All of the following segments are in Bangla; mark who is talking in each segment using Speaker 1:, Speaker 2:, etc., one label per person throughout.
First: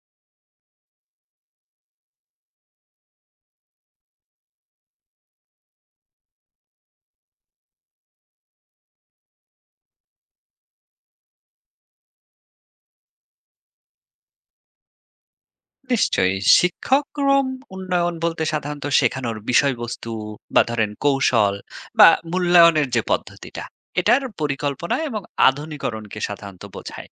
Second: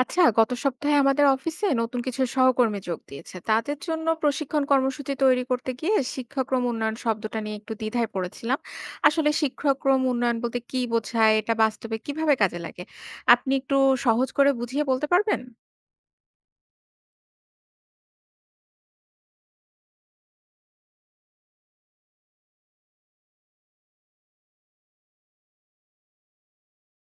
Speaker 1: আচ্ছা, গত সপ্তাহে আমাদের অফিসে নতুন কিছু সহকর্মী যোগ দিয়েছে, তাদের জন্য প্রশিক্ষণ কর্মসূচি তৈরি করতে গিয়ে শিক্ষাক্রম উন্নয়ন শব্দটা নিয়ে একটু দ্বিধায় পড়েছিলাম। আসলে শিক্ষাক্রম উন্নয়ন বলতে কি বোঝায়, এটা বাস্তবে কিভাবে কাজে লাগে? আপনি একটু সহজ করে বুঝিয়ে বলতে পারবেন?
Speaker 2: নিশ্চয়ই শিক্ষাক্রম উন্নয়ন বলতে সাধারণত শেখানোর বিষয়বস্তু বা ধরেন কৌশল বা মূল্যায়নের যে পদ্ধতিটা এটার পরিকল্পনা এবং আধুনিকরণকে সাধারণত বোঝায়।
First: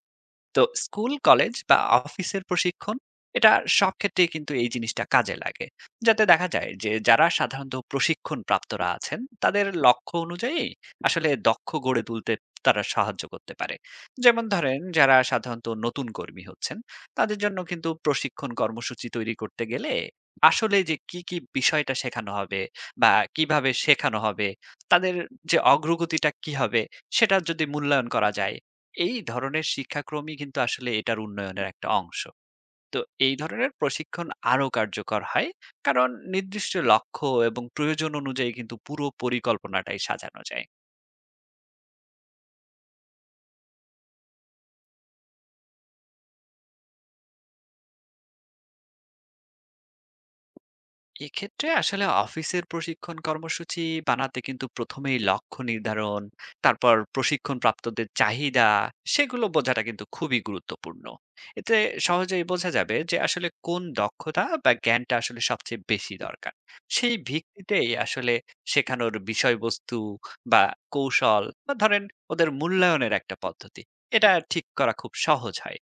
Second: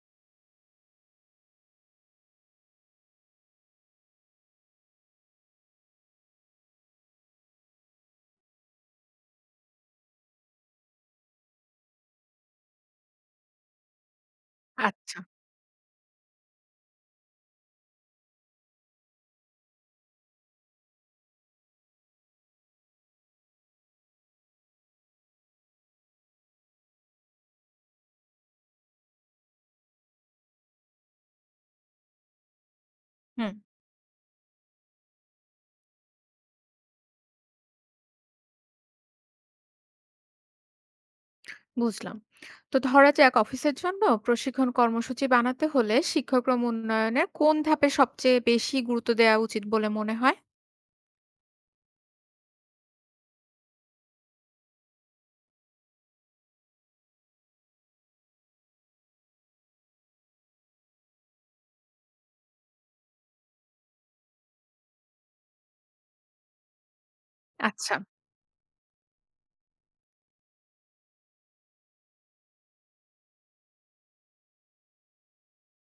Speaker 2: তো স্কুল, কলেজ বা অফিসের প্রশিক্ষণ এটা সব ক্ষেত্রেই কিন্তু এই জিনিসটা কাজে লাগে। যাতে দেখা যায় যে যারা সাধারণত প্রশিক্ষণ প্রাপ্তরা আছেন তাদের লক্ষ্য অনুযায়ী আসলে দক্ষ গড়ে তুলতে তারা সাহায্য করতে পারে। যেমন ধরেন যারা
Speaker 1: আচ্ছা।
Speaker 2: সাধারণত নতুন কর্মী হচ্ছেন তাদের জন্য কিন্তু প্রশিক্ষণ কর্মসূচি তৈরি করতে গেলে আসলে যে কি বিষয়টা শেখানো হবে বা কিভাবে শেখানো হবে, তাদের যে অগ্রগতিটা কি হবে সেটার যদি মূল্যায়ন করা যায়, এই ধরনের শিক্ষাক্রমই কিন্তু আসলে এটার উন্নয়নের একটা অংশ। তো এই
Speaker 1: হুম।
Speaker 2: ধরনের প্রশিক্ষণ আরো কার্যকর হয়। কারণ নির্দিষ্ট লক্ষ্য এবং প্রয়োজন অনুযায়ী কিন্তু পুরো পরিকল্পনাটাই সাজানো যায়।
Speaker 1: বুঝলাম। তো ধরা যাক, অফিসের জন্য প্রশিক্ষণ কর্মসূচি বানাতে হলে শিক্ষাক্রম উন্নয়নে কোন ধাপে সবচেয়ে বেশি গুরুত্ব দেওয়া উচিত বলে মনে হয়?
Speaker 2: এক্ষেত্রে আসলে অফিসের প্রশিক্ষণ কর্মসূচি বানাতে কিন্তু প্রথমেই লক্ষ্য নির্ধারণ, তারপর প্রশিক্ষণ প্রাপ্তদের চাহিদা, সেগুলো বোঝাটা কিন্তু খুবই গুরুত্বপূর্ণ। এতে সহজেই বোঝা যাবে যে আসলে কোন দক্ষতা বা জ্ঞানটা আসলে সবচেয়ে বেশি দরকার। সেই ভিত্তিতেই
Speaker 1: আচ্ছা।
Speaker 2: আসলে শেখানোর বিষয়বস্তু বা কৌশল বা ধরেন ওদের মূল্যায়নের একটা পদ্ধতি এটা ঠিক করা খুব সহজ হয়।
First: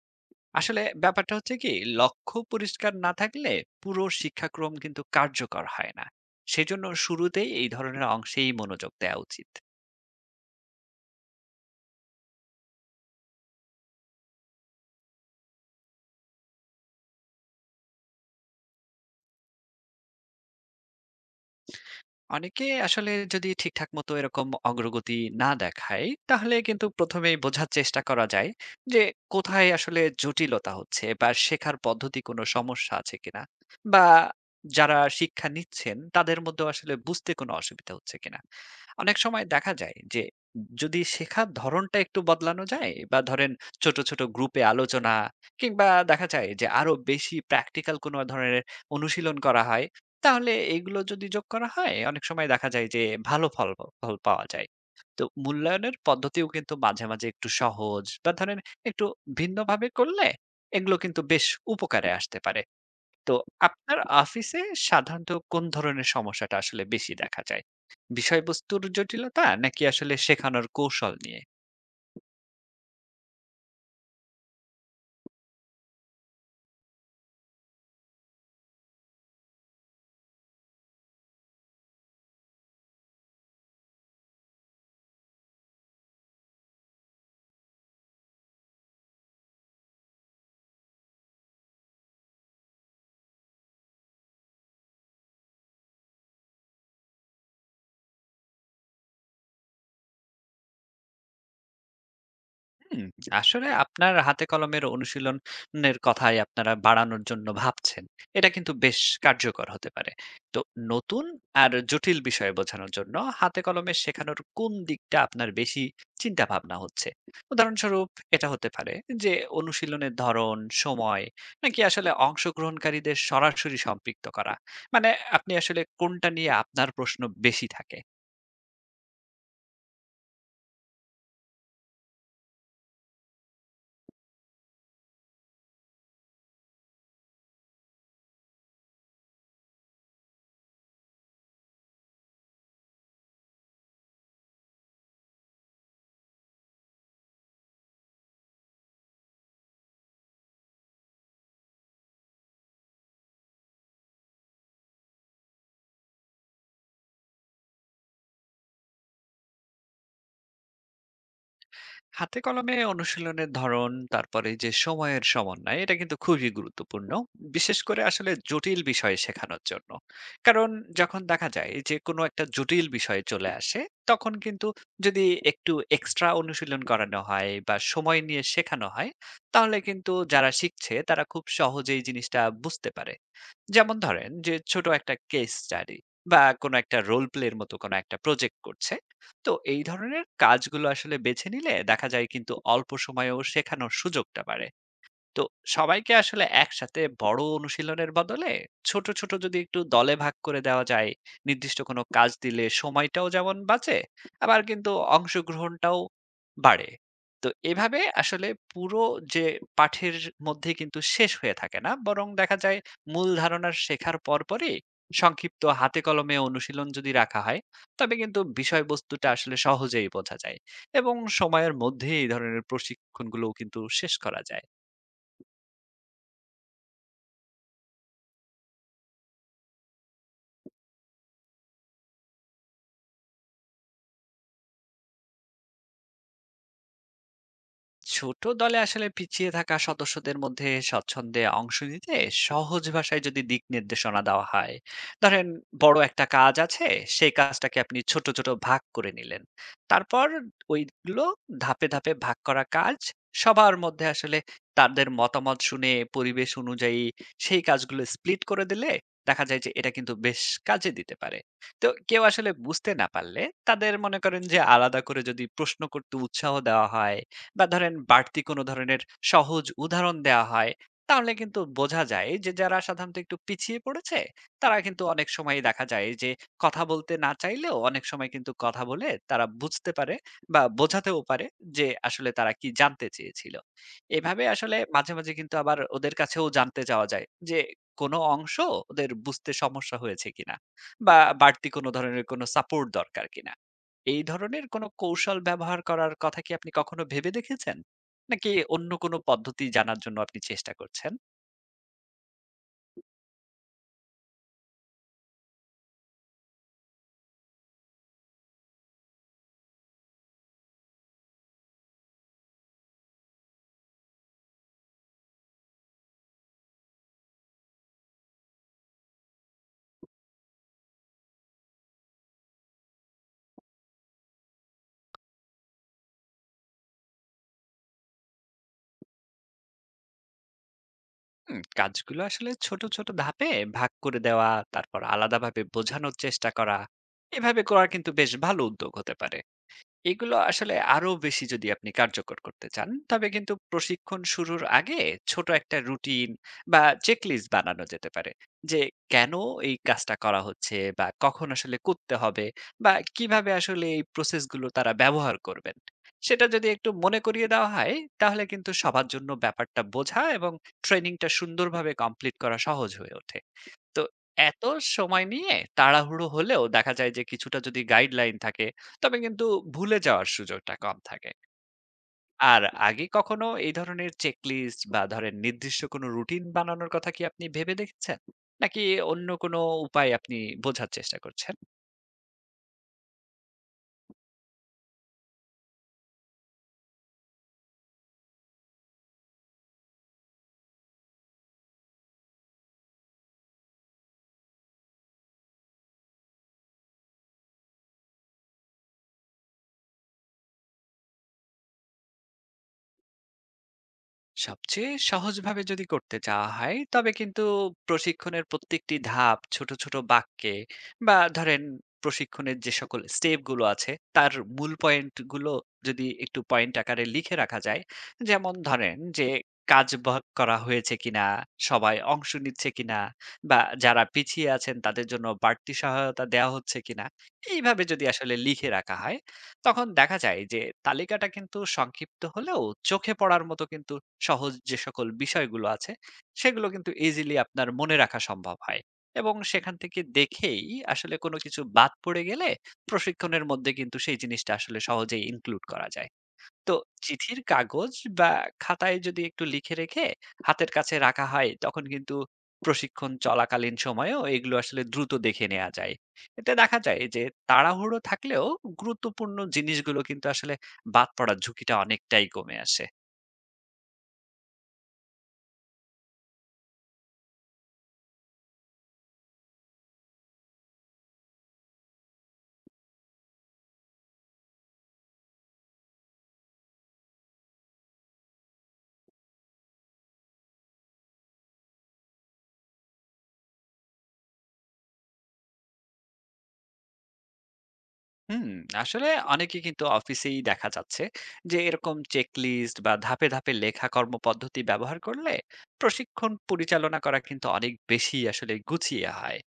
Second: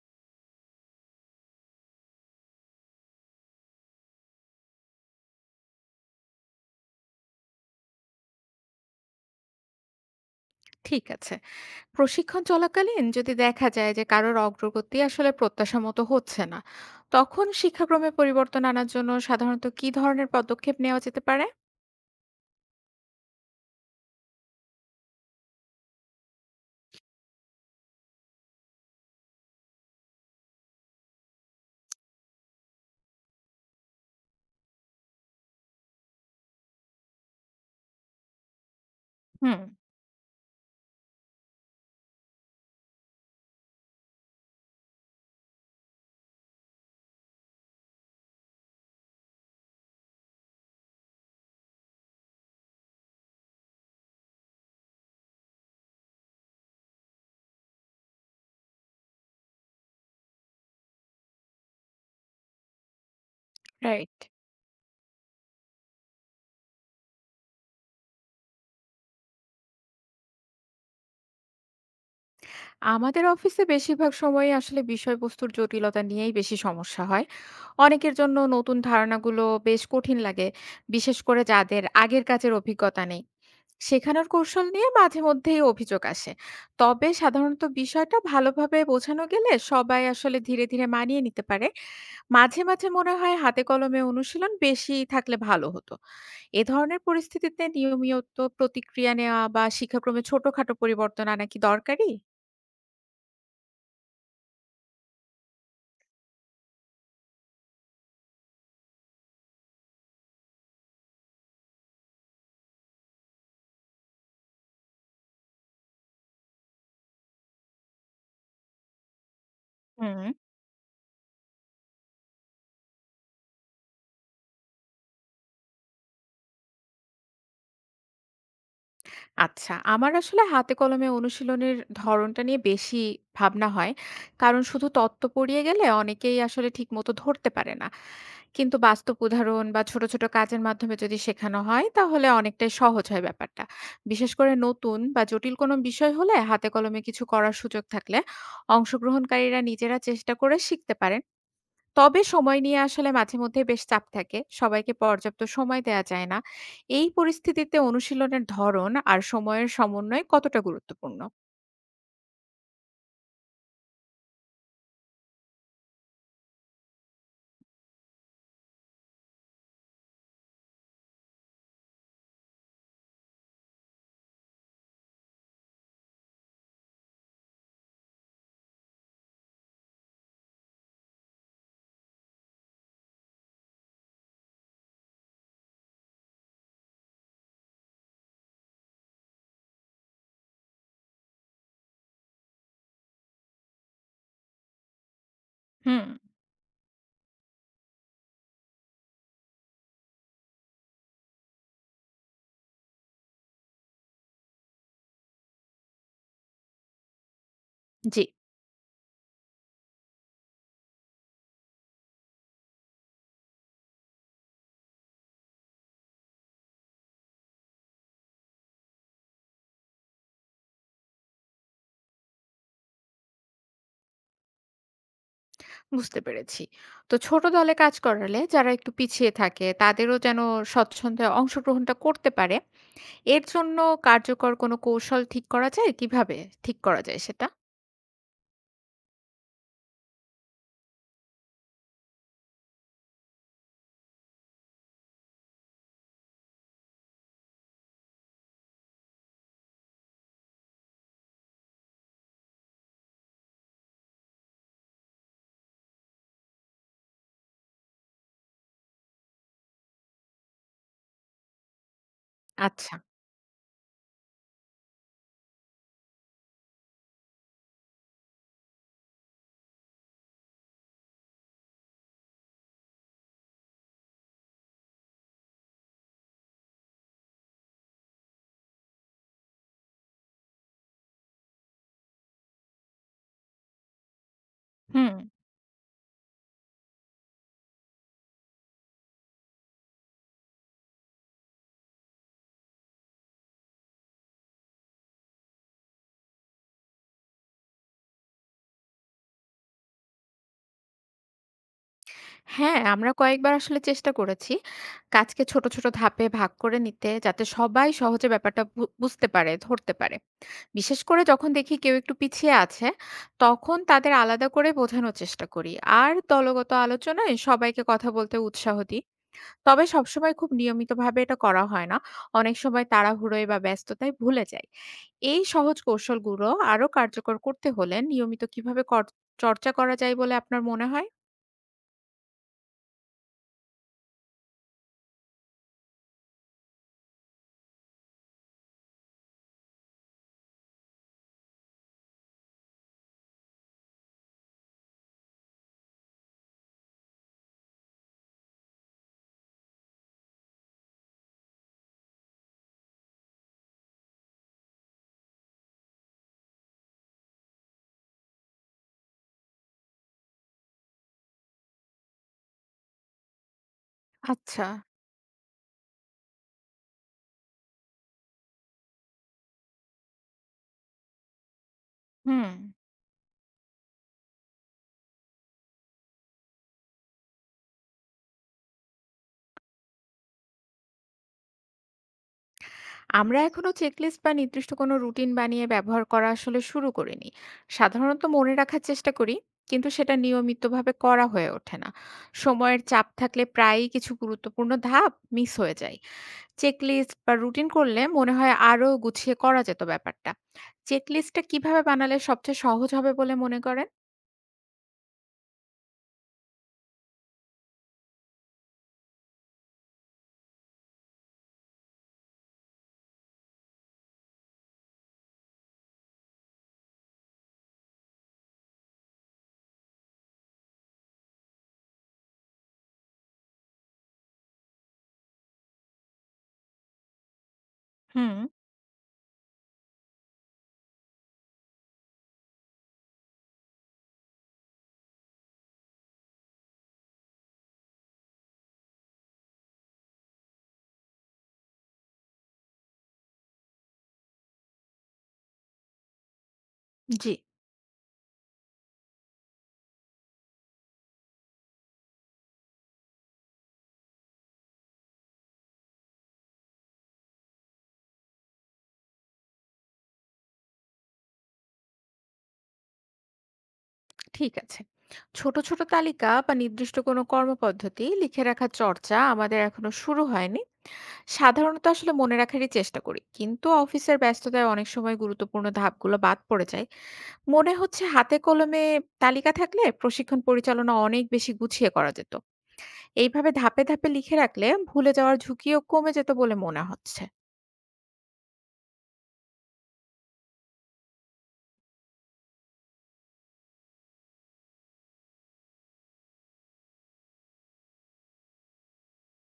Speaker 2: আসলে ব্যাপারটা হচ্ছে কি, লক্ষ্য পরিষ্কার না থাকলে পুরো শিক্ষাক্রম কিন্তু কার্যকর হয় না। সেজন্য শুরুতেই এই ধরনের অংশেই মনোযোগ দেওয়া উচিত।
Speaker 1: ঠিক আছে। প্রশিক্ষণ চলাকালীন যদি দেখা যায় যে কারোর অগ্রগতি আসলে প্রত্যাশা মতো হচ্ছে না, তখন শিক্ষাক্রমে পরিবর্তন আনার জন্য সাধারণত কি ধরনের পদক্ষেপ নেওয়া যেতে পারে?
Speaker 2: অনেকে আসলে যদি ঠিকঠাক মতো এরকম অগ্রগতি না দেখায় তাহলে কিন্তু প্রথমেই বোঝার চেষ্টা করা যায় যে কোথায় আসলে জটিলতা হচ্ছে বা শেখার পদ্ধতি কোনো সমস্যা আছে কিনা বা যারা শিক্ষা নিচ্ছেন তাদের মধ্যে আসলে বুঝতে কোনো অসুবিধা হচ্ছে কিনা। অনেক সময়
Speaker 1: হুম।
Speaker 2: দেখা যায় যে যদি শেখার ধরনটা একটু বদলানো যায় বা ধরেন ছোট ছোট গ্রুপে আলোচনা কিংবা দেখা যায় যে আরো বেশি প্র্যাকটিক্যাল কোনো ধরনের অনুশীলন করা হয়, তাহলে এগুলো যদি যোগ করা হয় অনেক সময় দেখা যায় যে ভালো ফল ফল পাওয়া যায়। তো মূল্যায়নের পদ্ধতিও কিন্তু মাঝে মাঝে একটু সহজ বা ধরেন একটু ভিন্নভাবে করলে এগুলো কিন্তু বেশ উপকারে আসতে পারে। তো আপনার
Speaker 1: রাইট।
Speaker 2: অফিসে সাধারণত কোন ধরনের সমস্যাটা আসলে বেশি দেখা যায়, বিষয়বস্তুর জটিলতা নাকি আসলে শেখানোর কৌশল নিয়ে?
Speaker 1: আমাদের অফিসে বেশিরভাগ সময়ই আসলে বিষয়বস্তুর জটিলতা নিয়েই বেশি সমস্যা হয়। অনেকের জন্য নতুন ধারণাগুলো বেশ কঠিন লাগে, বিশেষ করে যাদের আগের কাজের অভিজ্ঞতা নেই। শেখানোর কৌশল নিয়ে মাঝে মধ্যেই অভিযোগ আসে। তবে সাধারণত বিষয়টা ভালোভাবে বোঝানো গেলে সবাই আসলে ধীরে ধীরে মানিয়ে নিতে পারে। মাঝে, মাঝে মনে হয় হাতে কলমে অনুশীলন বেশি থাকলে ভালো হতো। এ ধরনের পরিস্থিতিতে নিয়মিত প্রতিক্রিয়া নেওয়া বা শিক্ষাক্রমে ছোটখাটো পরিবর্তন আনা কি দরকারি?
Speaker 2: হুম, আসলে আপনার হাতে কলমের অনুশীলনের কথাই আপনারা বাড়ানোর জন্য ভাবছেন, এটা কিন্তু বেশ কার্যকর হতে পারে। তো নতুন আর জটিল বিষয় বোঝানোর জন্য হাতে কলমে শেখানোর কোন দিকটা আপনার বেশি চিন্তা ভাবনা হচ্ছে? উদাহরণস্বরূপ এটা হতে পারে যে অনুশীলনের
Speaker 1: হুম।
Speaker 2: ধরন, সময়, নাকি আসলে অংশগ্রহণকারীদের সরাসরি সম্পৃক্ত করা, মানে আপনি আসলে কোনটা নিয়ে আপনার প্রশ্ন বেশি থাকে?
Speaker 1: আচ্ছা, আমার আসলে হাতে কলমে অনুশীলনের ধরনটা নিয়ে বেশি ভাবনা হয়। কারণ শুধু তত্ত্ব পড়িয়ে গেলে অনেকেই আসলে ঠিকমতো ধরতে পারে না। কিন্তু বাস্তব উদাহরণ বা ছোট, ছোট কাজের মাধ্যমে যদি শেখানো হয় তাহলে অনেকটাই সহজ হয় ব্যাপারটা। বিশেষ করে নতুন বা জটিল কোনো বিষয় হলে হাতে কলমে কিছু করার সুযোগ থাকলে অংশগ্রহণকারীরা নিজেরা চেষ্টা করে শিখতে পারেন। তবে সময় নিয়ে আসলে মাঝে মধ্যেই বেশ চাপ থাকে। সবাইকে পর্যাপ্ত সময় দেয়া যায় না। এই পরিস্থিতিতে অনুশীলনের ধরন আর সময়ের সমন্বয় কতটা গুরুত্বপূর্ণ?
Speaker 2: হাতে কলমে অনুশীলনের ধরন তারপরে যে সময়ের সমন্বয়, এটা কিন্তু খুবই গুরুত্বপূর্ণ, বিশেষ করে আসলে জটিল বিষয়ে শেখানোর জন্য। কারণ যখন দেখা যায় যে কোনো একটা জটিল বিষয়ে চলে আসে তখন কিন্তু যদি একটু এক্সট্রা অনুশীলন করানো হয় বা সময় নিয়ে শেখানো হয় তাহলে কিন্তু যারা শিখছে তারা খুব সহজেই জিনিসটা বুঝতে পারে। যেমন ধরেন যে ছোট একটা কেস স্টাডি বা কোনো একটা রোল প্লের মতো কোনো একটা প্রজেক্ট করছে, তো এই ধরনের কাজগুলো আসলে বেছে নিলে দেখা যায় কিন্তু অল্প সময়েও শেখানোর সুযোগটা বাড়ে। তো
Speaker 1: হুম।
Speaker 2: সবাইকে আসলে একসাথে বড় অনুশীলনের বদলে ছোট ছোট যদি একটু দলে ভাগ করে দেওয়া যায়, নির্দিষ্ট কোনো কাজ দিলে সময়টাও যেমন বাঁচে, আবার কিন্তু অংশগ্রহণটাও বাড়ে। তো এভাবে
Speaker 1: জি।
Speaker 2: আসলে পুরো যে পাঠের মধ্যে কিন্তু শেষ হয়ে থাকে না, বরং দেখা যায় মূল ধারণার শেখার পরপরই সংক্ষিপ্ত হাতে কলমে অনুশীলন যদি রাখা হয়, তবে কিন্তু বিষয়বস্তুটা আসলে সহজেই বোঝা যায় এবং সময়ের মধ্যে এই ধরনের প্রশিক্ষণগুলোও কিন্তু শেষ করা যায়।
Speaker 1: বুঝতে পেরেছি। তো ছোট দলে কাজ করালে যারা একটু পিছিয়ে থাকে তাদেরও যেন স্বচ্ছন্দে অংশগ্রহণটা করতে পারে, এর জন্য কার্যকর কোনো কৌশল ঠিক করা যায়? কিভাবে ঠিক করা যায় সেটা?
Speaker 2: ছোট দলে আসলে পিছিয়ে থাকা সদস্যদের মধ্যে স্বচ্ছন্দে অংশ নিতে সহজ ভাষায় যদি দিক নির্দেশনা দেওয়া হয়, ধরেন বড় একটা কাজ আছে, সেই কাজটাকে আপনি ছোট ছোট ভাগ করে নিলেন, তারপর ওইগুলো ধাপে ধাপে ভাগ করা কাজ সবার মধ্যে আসলে তাদের মতামত শুনে পরিবেশ অনুযায়ী সেই কাজগুলো স্প্লিট করে দিলে দেখা যায় যে এটা কিন্তু বেশ কাজে দিতে পারে। তো কেউ আসলে বুঝতে
Speaker 1: আচ্ছা।
Speaker 2: না পারলে তাদের মনে করেন যে আলাদা করে যদি প্রশ্ন করতে উৎসাহ দেওয়া হয় বা ধরেন বাড়তি কোনো ধরনের সহজ উদাহরণ দেওয়া হয় তাহলে কিন্তু বোঝা যায় যে যারা সাধারণত একটু পিছিয়ে পড়েছে তারা কিন্তু অনেক সময় দেখা যায় যে কথা বলতে না চাইলেও অনেক সময় কিন্তু কথা বলে তারা বুঝতে পারে বা বোঝাতেও পারে যে আসলে তারা কি জানতে চেয়েছিল। এভাবে আসলে মাঝে
Speaker 1: হুম।
Speaker 2: মাঝে কিন্তু আবার ওদের কাছেও জানতে যাওয়া যায় যে কোনো অংশ ওদের বুঝতে সমস্যা হয়েছে কিনা বা বাড়তি কোনো ধরনের কোনো সাপোর্ট দরকার কিনা। এই ধরনের কোনো কৌশল ব্যবহার করার কথা কি আপনি কখনো ভেবে দেখেছেন? নাকি অন্য কোনো পদ্ধতি জানার জন্য আপনি চেষ্টা করছেন?
Speaker 1: হ্যাঁ, আমরা কয়েকবার আসলে চেষ্টা করেছি কাজকে ছোট, ছোট ধাপে ভাগ করে নিতে যাতে সবাই সহজে ব্যাপারটা বুঝতে পারে, ধরতে পারে। বিশেষ করে যখন দেখি কেউ একটু পিছিয়ে আছে, তখন তাদের আলাদা করে বোঝানোর চেষ্টা করি। আর দলগত আলোচনায় সবাইকে কথা বলতে উৎসাহ দিই। তবে সবসময় খুব নিয়মিতভাবে এটা করা হয় না। অনেক সময় তাড়াহুড়োয় বা ব্যস্ততায় ভুলে যাই। এই সহজ কৌশলগুলো আরো কার্যকর করতে হলে নিয়মিত কিভাবে কর চর্চা করা যায় বলে আপনার মনে হয়?
Speaker 2: হুম, কাজগুলো আসলে ছোট ধাপে ভাগ করে দেওয়া, তারপর আলাদাভাবে বোঝানোর চেষ্টা করা, এভাবে করা কিন্তু বেশ ভালো উদ্যোগ হতে পারে। এগুলো আসলে আরো বেশি যদি আপনি কার্যকর করতে চান তবে কিন্তু প্রশিক্ষণ শুরুর আগে ছোট একটা রুটিন বা চেকলিস্ট বানানো যেতে পারে যে কেন এই কাজটা করা হচ্ছে বা কখন আসলে করতে হবে বা কিভাবে আসলে এই প্রসেসগুলো তারা ব্যবহার করবেন, সেটা যদি একটু মনে করিয়ে দেওয়া হয় তাহলে কিন্তু সবার জন্য ব্যাপারটা বোঝা এবং ট্রেনিংটা সুন্দরভাবে কমপ্লিট করা সহজ হয়ে ওঠে। তো এত
Speaker 1: আচ্ছা।
Speaker 2: সময় নিয়ে তাড়াহুড়ো হলেও দেখা যায় যে কিছুটা যদি গাইডলাইন থাকে তবে কিন্তু ভুলে যাওয়ার সুযোগটা কম থাকে।
Speaker 1: হুম।
Speaker 2: আর আগে কখনো এই ধরনের চেকলিস্ট বা ধরেন নির্দিষ্ট কোনো রুটিন বানানোর কথা কি আপনি ভেবে দেখেছেন? নাকি অন্য কোনো উপায় আপনি বোঝার চেষ্টা করছেন?
Speaker 1: আমরা এখনো চেকলিস্ট বা নির্দিষ্ট কোনো রুটিন বানিয়ে ব্যবহার করা আসলে শুরু করিনি। সাধারণত মনে রাখার চেষ্টা করি, কিন্তু সেটা নিয়মিতভাবে করা হয়ে ওঠে না। সময়ের চাপ থাকলে প্রায়ই কিছু গুরুত্বপূর্ণ ধাপ মিস হয়ে যায়। চেকলিস্ট বা রুটিন করলে মনে হয় আরো গুছিয়ে করা যেত ব্যাপারটা। চেকলিস্টটা কিভাবে বানালে সবচেয়ে সহজ হবে বলে মনে করেন?
Speaker 2: সবচেয়ে সহজভাবে যদি করতে চাওয়া হয় তবে কিন্তু প্রশিক্ষণের প্রত্যেকটি ধাপ ছোট ছোট বাক্যে বা ধরেন প্রশিক্ষণের যে সকল স্টেপ গুলো আছে তার মূল পয়েন্ট গুলো যদি একটু পয়েন্ট আকারে লিখে রাখা যায়, যেমন ধরেন যে কাজ ভাগ করা হয়েছে কিনা, সবাই অংশ নিচ্ছে কিনা, বা যারা পিছিয়ে আছেন তাদের জন্য বাড়তি সহায়তা দেওয়া হচ্ছে কিনা, এইভাবে যদি
Speaker 1: হুম।
Speaker 2: আসলে লিখে রাখা হয় তখন দেখা যায় যে তালিকাটা কিন্তু সংক্ষিপ্ত হলেও চোখে পড়ার মতো কিন্তু সহজ যে সকল বিষয়গুলো আছে সেগুলো কিন্তু ইজিলি আপনার মনে রাখা সম্ভব হয় এবং সেখান থেকে দেখেই আসলে কোনো কিছু বাদ পড়ে গেলে প্রশিক্ষণের মধ্যে কিন্তু সেই জিনিসটা আসলে সহজেই ইনক্লুড করা যায়। তো
Speaker 1: জি,
Speaker 2: চিঠির কাগজ বা খাতায় যদি একটু লিখে রেখে হাতের কাছে রাখা হয় তখন কিন্তু প্রশিক্ষণ চলাকালীন সময়েও এগুলো আসলে দ্রুত দেখে নেওয়া যায়। এতে দেখা যায় যে তাড়াহুড়ো থাকলেও গুরুত্বপূর্ণ জিনিসগুলো কিন্তু আসলে বাদ পড়ার ঝুঁকিটা অনেকটাই কমে আসে।
Speaker 1: ঠিক আছে। ছোট, ছোট তালিকা বা নির্দিষ্ট কোনো কর্মপদ্ধতি লিখে রাখার চর্চা আমাদের এখনো শুরু হয়নি। সাধারণত আসলে মনে রাখারই চেষ্টা করি। কিন্তু অফিসের ব্যস্ততায় অনেক সময় গুরুত্বপূর্ণ ধাপগুলো বাদ পড়ে যায়। মনে হচ্ছে হাতে কলমে তালিকা থাকলে প্রশিক্ষণ পরিচালনা অনেক বেশি গুছিয়ে করা যেত। এইভাবে ধাপে, ধাপে লিখে রাখলে ভুলে যাওয়ার ঝুঁকিও কমে যেত বলে মনে হচ্ছে।
Speaker 2: হুম, আসলে অনেকে কিন্তু অফিসেই দেখা যাচ্ছে যে এরকম চেক লিস্ট বা ধাপে ধাপে লেখা কর্মপদ্ধতি ব্যবহার করলে প্রশিক্ষণ পরিচালনা করা কিন্তু অনেক বেশি আসলে গুছিয়ে হয়।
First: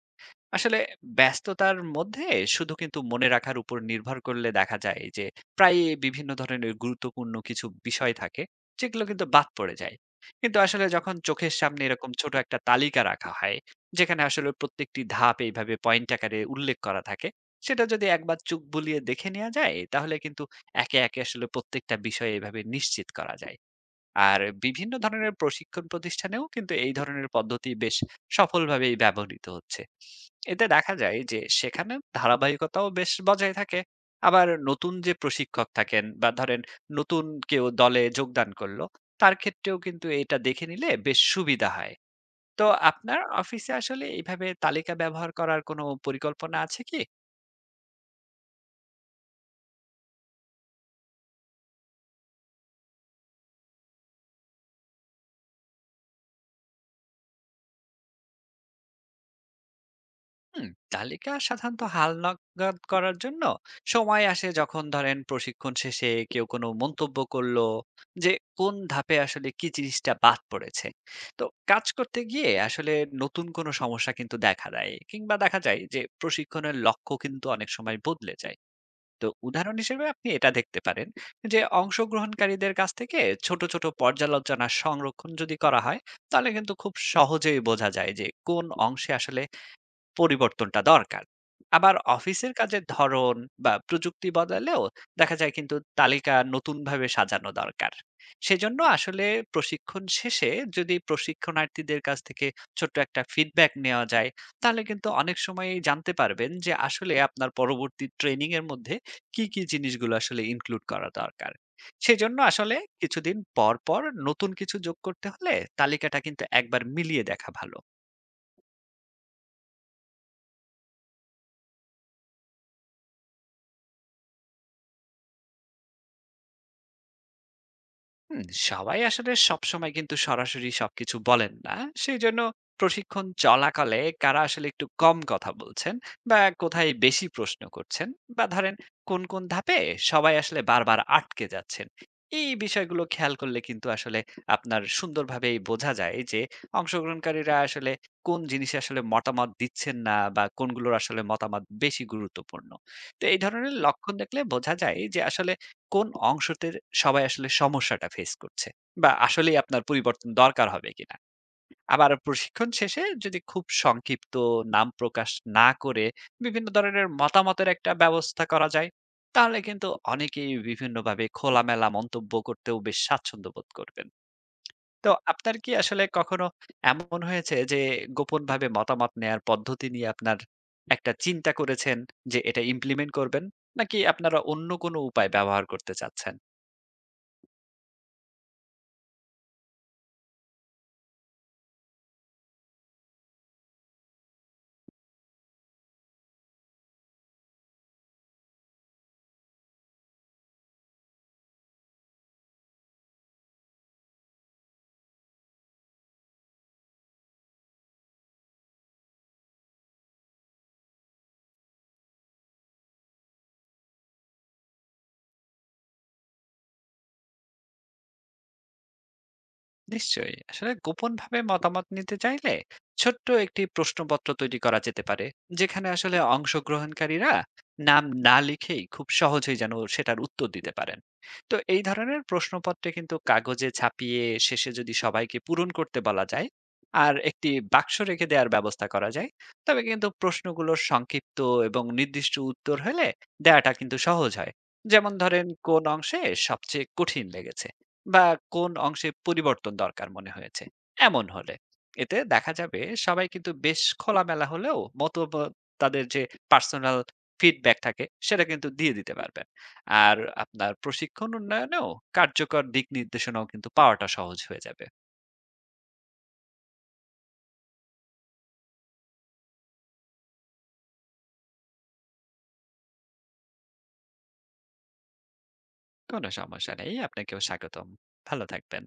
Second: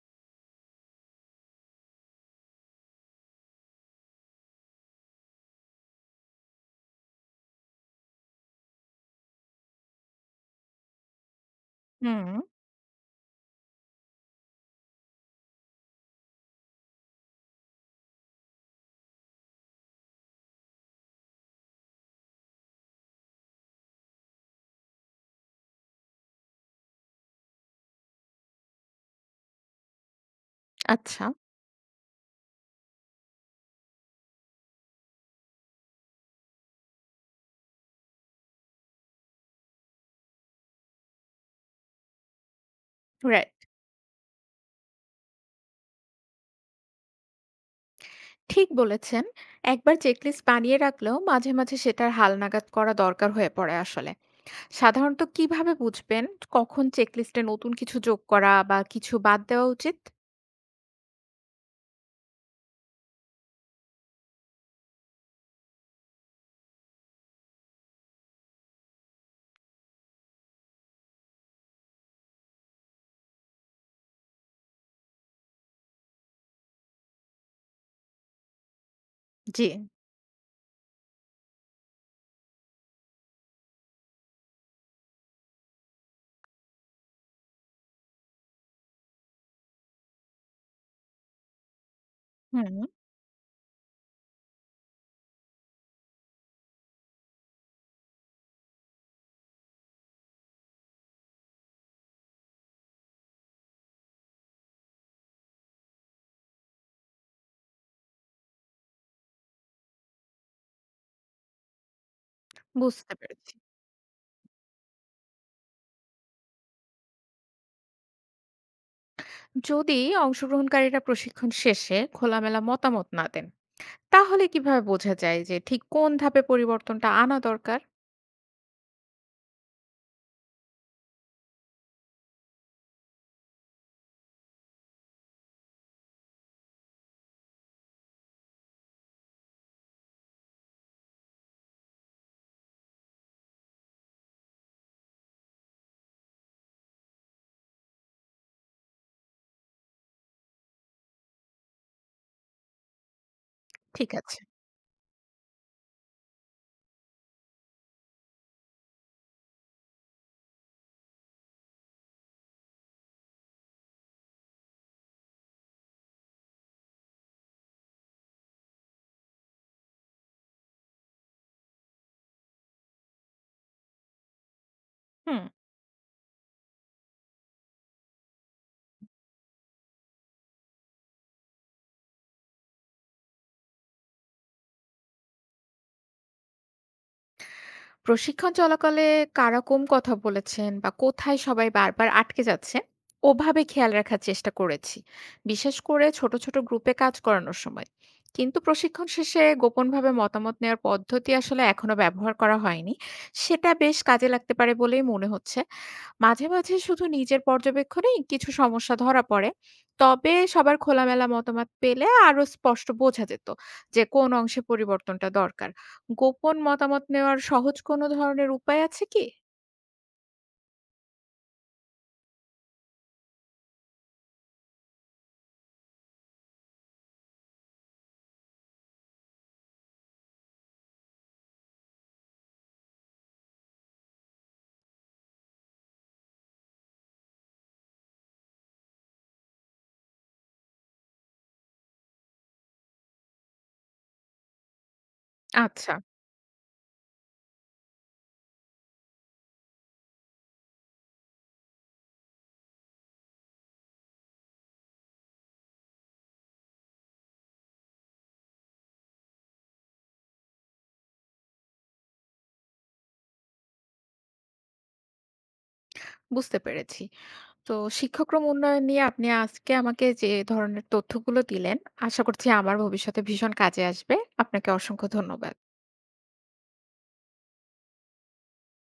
Speaker 2: আসলে ব্যস্ততার মধ্যে শুধু কিন্তু মনে রাখার উপর নির্ভর করলে দেখা যায় যে প্রায় বিভিন্ন ধরনের গুরুত্বপূর্ণ কিছু বিষয় থাকে যেগুলো কিন্তু বাদ পড়ে যায়। কিন্তু আসলে যখন চোখের সামনে এরকম
Speaker 1: হুম।
Speaker 2: ছোট একটা তালিকা রাখা হয় যেখানে আসলে প্রত্যেকটি ধাপ এইভাবে পয়েন্ট আকারে উল্লেখ করা থাকে, সেটা যদি একবার চোখ বুলিয়ে দেখে নেওয়া যায় তাহলে কিন্তু একে একে আসলে প্রত্যেকটা বিষয় এইভাবে নিশ্চিত করা যায়। আর বিভিন্ন ধরনের প্রশিক্ষণ প্রতিষ্ঠানেও কিন্তু এই ধরনের পদ্ধতি বেশ সফলভাবেই ব্যবহৃত হচ্ছে। এতে দেখা যায়
Speaker 1: আচ্ছা,
Speaker 2: যে সেখানে ধারাবাহিকতাও বেশ বজায় থাকে। আবার নতুন যে প্রশিক্ষক থাকেন বা ধরেন নতুন কেউ দলে যোগদান করলো, তার ক্ষেত্রেও কিন্তু এটা দেখে নিলে বেশ সুবিধা হয়। তো আপনার
Speaker 1: রাইট।
Speaker 2: অফিসে আসলে এইভাবে তালিকা ব্যবহার করার কোনো পরিকল্পনা আছে কি?
Speaker 1: ঠিক বলেছেন। একবার চেকলিস্ট বানিয়ে রাখলেও মাঝে, মাঝে সেটার হালনাগাদ করা দরকার হয়ে পড়ে আসলে। সাধারণত কিভাবে বুঝবেন কখন চেকলিস্টে নতুন কিছু যোগ করা বা কিছু বাদ দেওয়া উচিত?
Speaker 2: হুম, তালিকা সাধারণত হালনাগাদ করার জন্য সময় আসে যখন ধরেন প্রশিক্ষণ শেষে কেউ কোনো মন্তব্য করলো যে কোন ধাপে আসলে কি জিনিসটা বাদ পড়েছে। তো কাজ করতে গিয়ে আসলে নতুন কোনো সমস্যা কিন্তু দেখা দেয় কিংবা দেখা যায় যে প্রশিক্ষণের লক্ষ্য কিন্তু অনেক সময় বদলে যায়। তো
Speaker 1: জি,
Speaker 2: উদাহরণ হিসেবে আপনি এটা দেখতে পারেন যে অংশগ্রহণকারীদের কাছ থেকে ছোট ছোট পর্যালোচনা সংরক্ষণ যদি করা হয় তাহলে কিন্তু খুব সহজেই বোঝা যায় যে কোন অংশে আসলে পরিবর্তনটা দরকার। আবার অফিসের
Speaker 1: হুম।
Speaker 2: কাজের ধরন বা প্রযুক্তি বদলালেও দেখা যায় কিন্তু তালিকা নতুনভাবে সাজানো দরকার। সেজন্য আসলে প্রশিক্ষণ শেষে যদি প্রশিক্ষণার্থীদের কাছ থেকে ছোট্ট একটা ফিডব্যাক নেওয়া যায়, তাহলে কিন্তু অনেক সময়ই জানতে পারবেন যে আসলে আপনার পরবর্তী ট্রেনিং এর মধ্যে কি জিনিসগুলো আসলে ইনক্লুড করা দরকার। সেজন্য আসলে
Speaker 1: বুঝতে
Speaker 2: কিছুদিন
Speaker 1: পেরেছি।
Speaker 2: পর, পর নতুন কিছু যোগ করতে হলে তালিকাটা কিন্তু একবার মিলিয়ে দেখা ভালো।
Speaker 1: যদি অংশগ্রহণকারীরা প্রশিক্ষণ শেষে খোলামেলা মতামত না দেন, তাহলে কিভাবে বোঝা যায় যে ঠিক কোন ধাপে পরিবর্তনটা আনা দরকার?
Speaker 2: হুম, সবাই আসলে সবসময় কিন্তু সরাসরি সবকিছু বলেন না। সেই জন্য প্রশিক্ষণ চলাকালে কারা আসলে একটু কম কথা বলছেন বা কোথায় বেশি প্রশ্ন করছেন বা ধরেন কোন কোন ধাপে সবাই আসলে বারবার আটকে যাচ্ছেন, এই বিষয়গুলো খেয়াল করলে কিন্তু আসলে আপনার সুন্দরভাবেই বোঝা যায় যে অংশগ্রহণকারীরা আসলে কোন জিনিসে আসলে মতামত দিচ্ছেন না বা কোনগুলোর আসলে মতামত বেশি গুরুত্বপূর্ণ। তো এই ধরনের
Speaker 1: ঠিক
Speaker 2: লক্ষণ দেখলে
Speaker 1: আছে।
Speaker 2: বোঝা যায় যে আসলে কোন অংশতে সবাই আসলে সমস্যাটা ফেস করছে, বা আসলেই আপনার পরিবর্তন দরকার হবে কিনা। আবার প্রশিক্ষণ শেষে যদি খুব সংক্ষিপ্ত নাম প্রকাশ না করে বিভিন্ন ধরনের মতামতের একটা ব্যবস্থা করা যায়, তাহলে কিন্তু অনেকেই বিভিন্নভাবে খোলামেলা মন্তব্য করতেও বেশ স্বাচ্ছন্দ্য বোধ করবেন। তো
Speaker 1: হুম।
Speaker 2: আপনার কি আসলে কখনো এমন হয়েছে যে গোপনভাবে মতামত নেয়ার পদ্ধতি নিয়ে আপনার একটা চিন্তা করেছেন যে এটা ইমপ্লিমেন্ট করবেন? নাকি আপনারা অন্য কোনো উপায় ব্যবহার করতে চাচ্ছেন?
Speaker 1: প্রশিক্ষণ চলাকালে কারা কম কথা বলেছেন বা কোথায় সবাই বারবার আটকে যাচ্ছে, ওভাবে খেয়াল রাখার চেষ্টা করেছি, বিশেষ করে ছোট ছোট গ্রুপে কাজ করানোর সময়। কিন্তু প্রশিক্ষণ শেষে গোপনভাবে মতামত নেওয়ার পদ্ধতি আসলে এখনো ব্যবহার করা হয়নি। সেটা বেশ কাজে লাগতে পারে বলেই মনে হচ্ছে। মাঝে মাঝে শুধু নিজের পর্যবেক্ষণেই কিছু সমস্যা ধরা পড়ে, তবে সবার খোলামেলা মতামত পেলে আরো স্পষ্ট বোঝা যেত যে কোন অংশে পরিবর্তনটা দরকার। গোপন মতামত নেওয়ার সহজ কোনো ধরনের উপায় আছে কি?
Speaker 2: নিশ্চয়ই। আসলে গোপনভাবে মতামত নিতে চাইলে ছোট্ট একটি প্রশ্নপত্র তৈরি করা যেতে পারে, যেখানে আসলে অংশগ্রহণকারীরা নাম না লিখেই খুব সহজেই যেন সেটার উত্তর দিতে পারেন। তো এই ধরনের প্রশ্নপত্রে কিন্তু কাগজে ছাপিয়ে শেষে যদি সবাইকে পূরণ করতে বলা যায় আর একটি বাক্স রেখে দেওয়ার ব্যবস্থা করা যায়, তবে কিন্তু প্রশ্নগুলোর সংক্ষিপ্ত এবং নির্দিষ্ট উত্তর হলে দেয়াটা কিন্তু সহজ হয়। যেমন ধরেন কোন
Speaker 1: আচ্ছা,
Speaker 2: অংশে সবচেয়ে কঠিন লেগেছে, বা কোন অংশে পরিবর্তন দরকার মনে হয়েছে, এমন হলে এতে দেখা যাবে সবাই কিন্তু বেশ খোলামেলা হলেও মত, তাদের যে পার্সোনাল ফিডব্যাক থাকে সেটা কিন্তু দিয়ে দিতে পারবেন। আর আপনার প্রশিক্ষণ উন্নয়নেও কার্যকর দিক নির্দেশনাও কিন্তু পাওয়াটা সহজ হয়ে যাবে।
Speaker 1: বুঝতে পেরেছি। তো শিক্ষাক্রম উন্নয়ন নিয়ে আপনি আজকে আমাকে যে ধরনের তথ্যগুলো দিলেন, আশা করছি আমার ভবিষ্যতে ভীষণ কাজে আসবে। আপনাকে অসংখ্য ধন্যবাদ।
Speaker 2: কোনো সমস্যা নেই, আপনাকেও স্বাগতম। ভালো থাকবেন।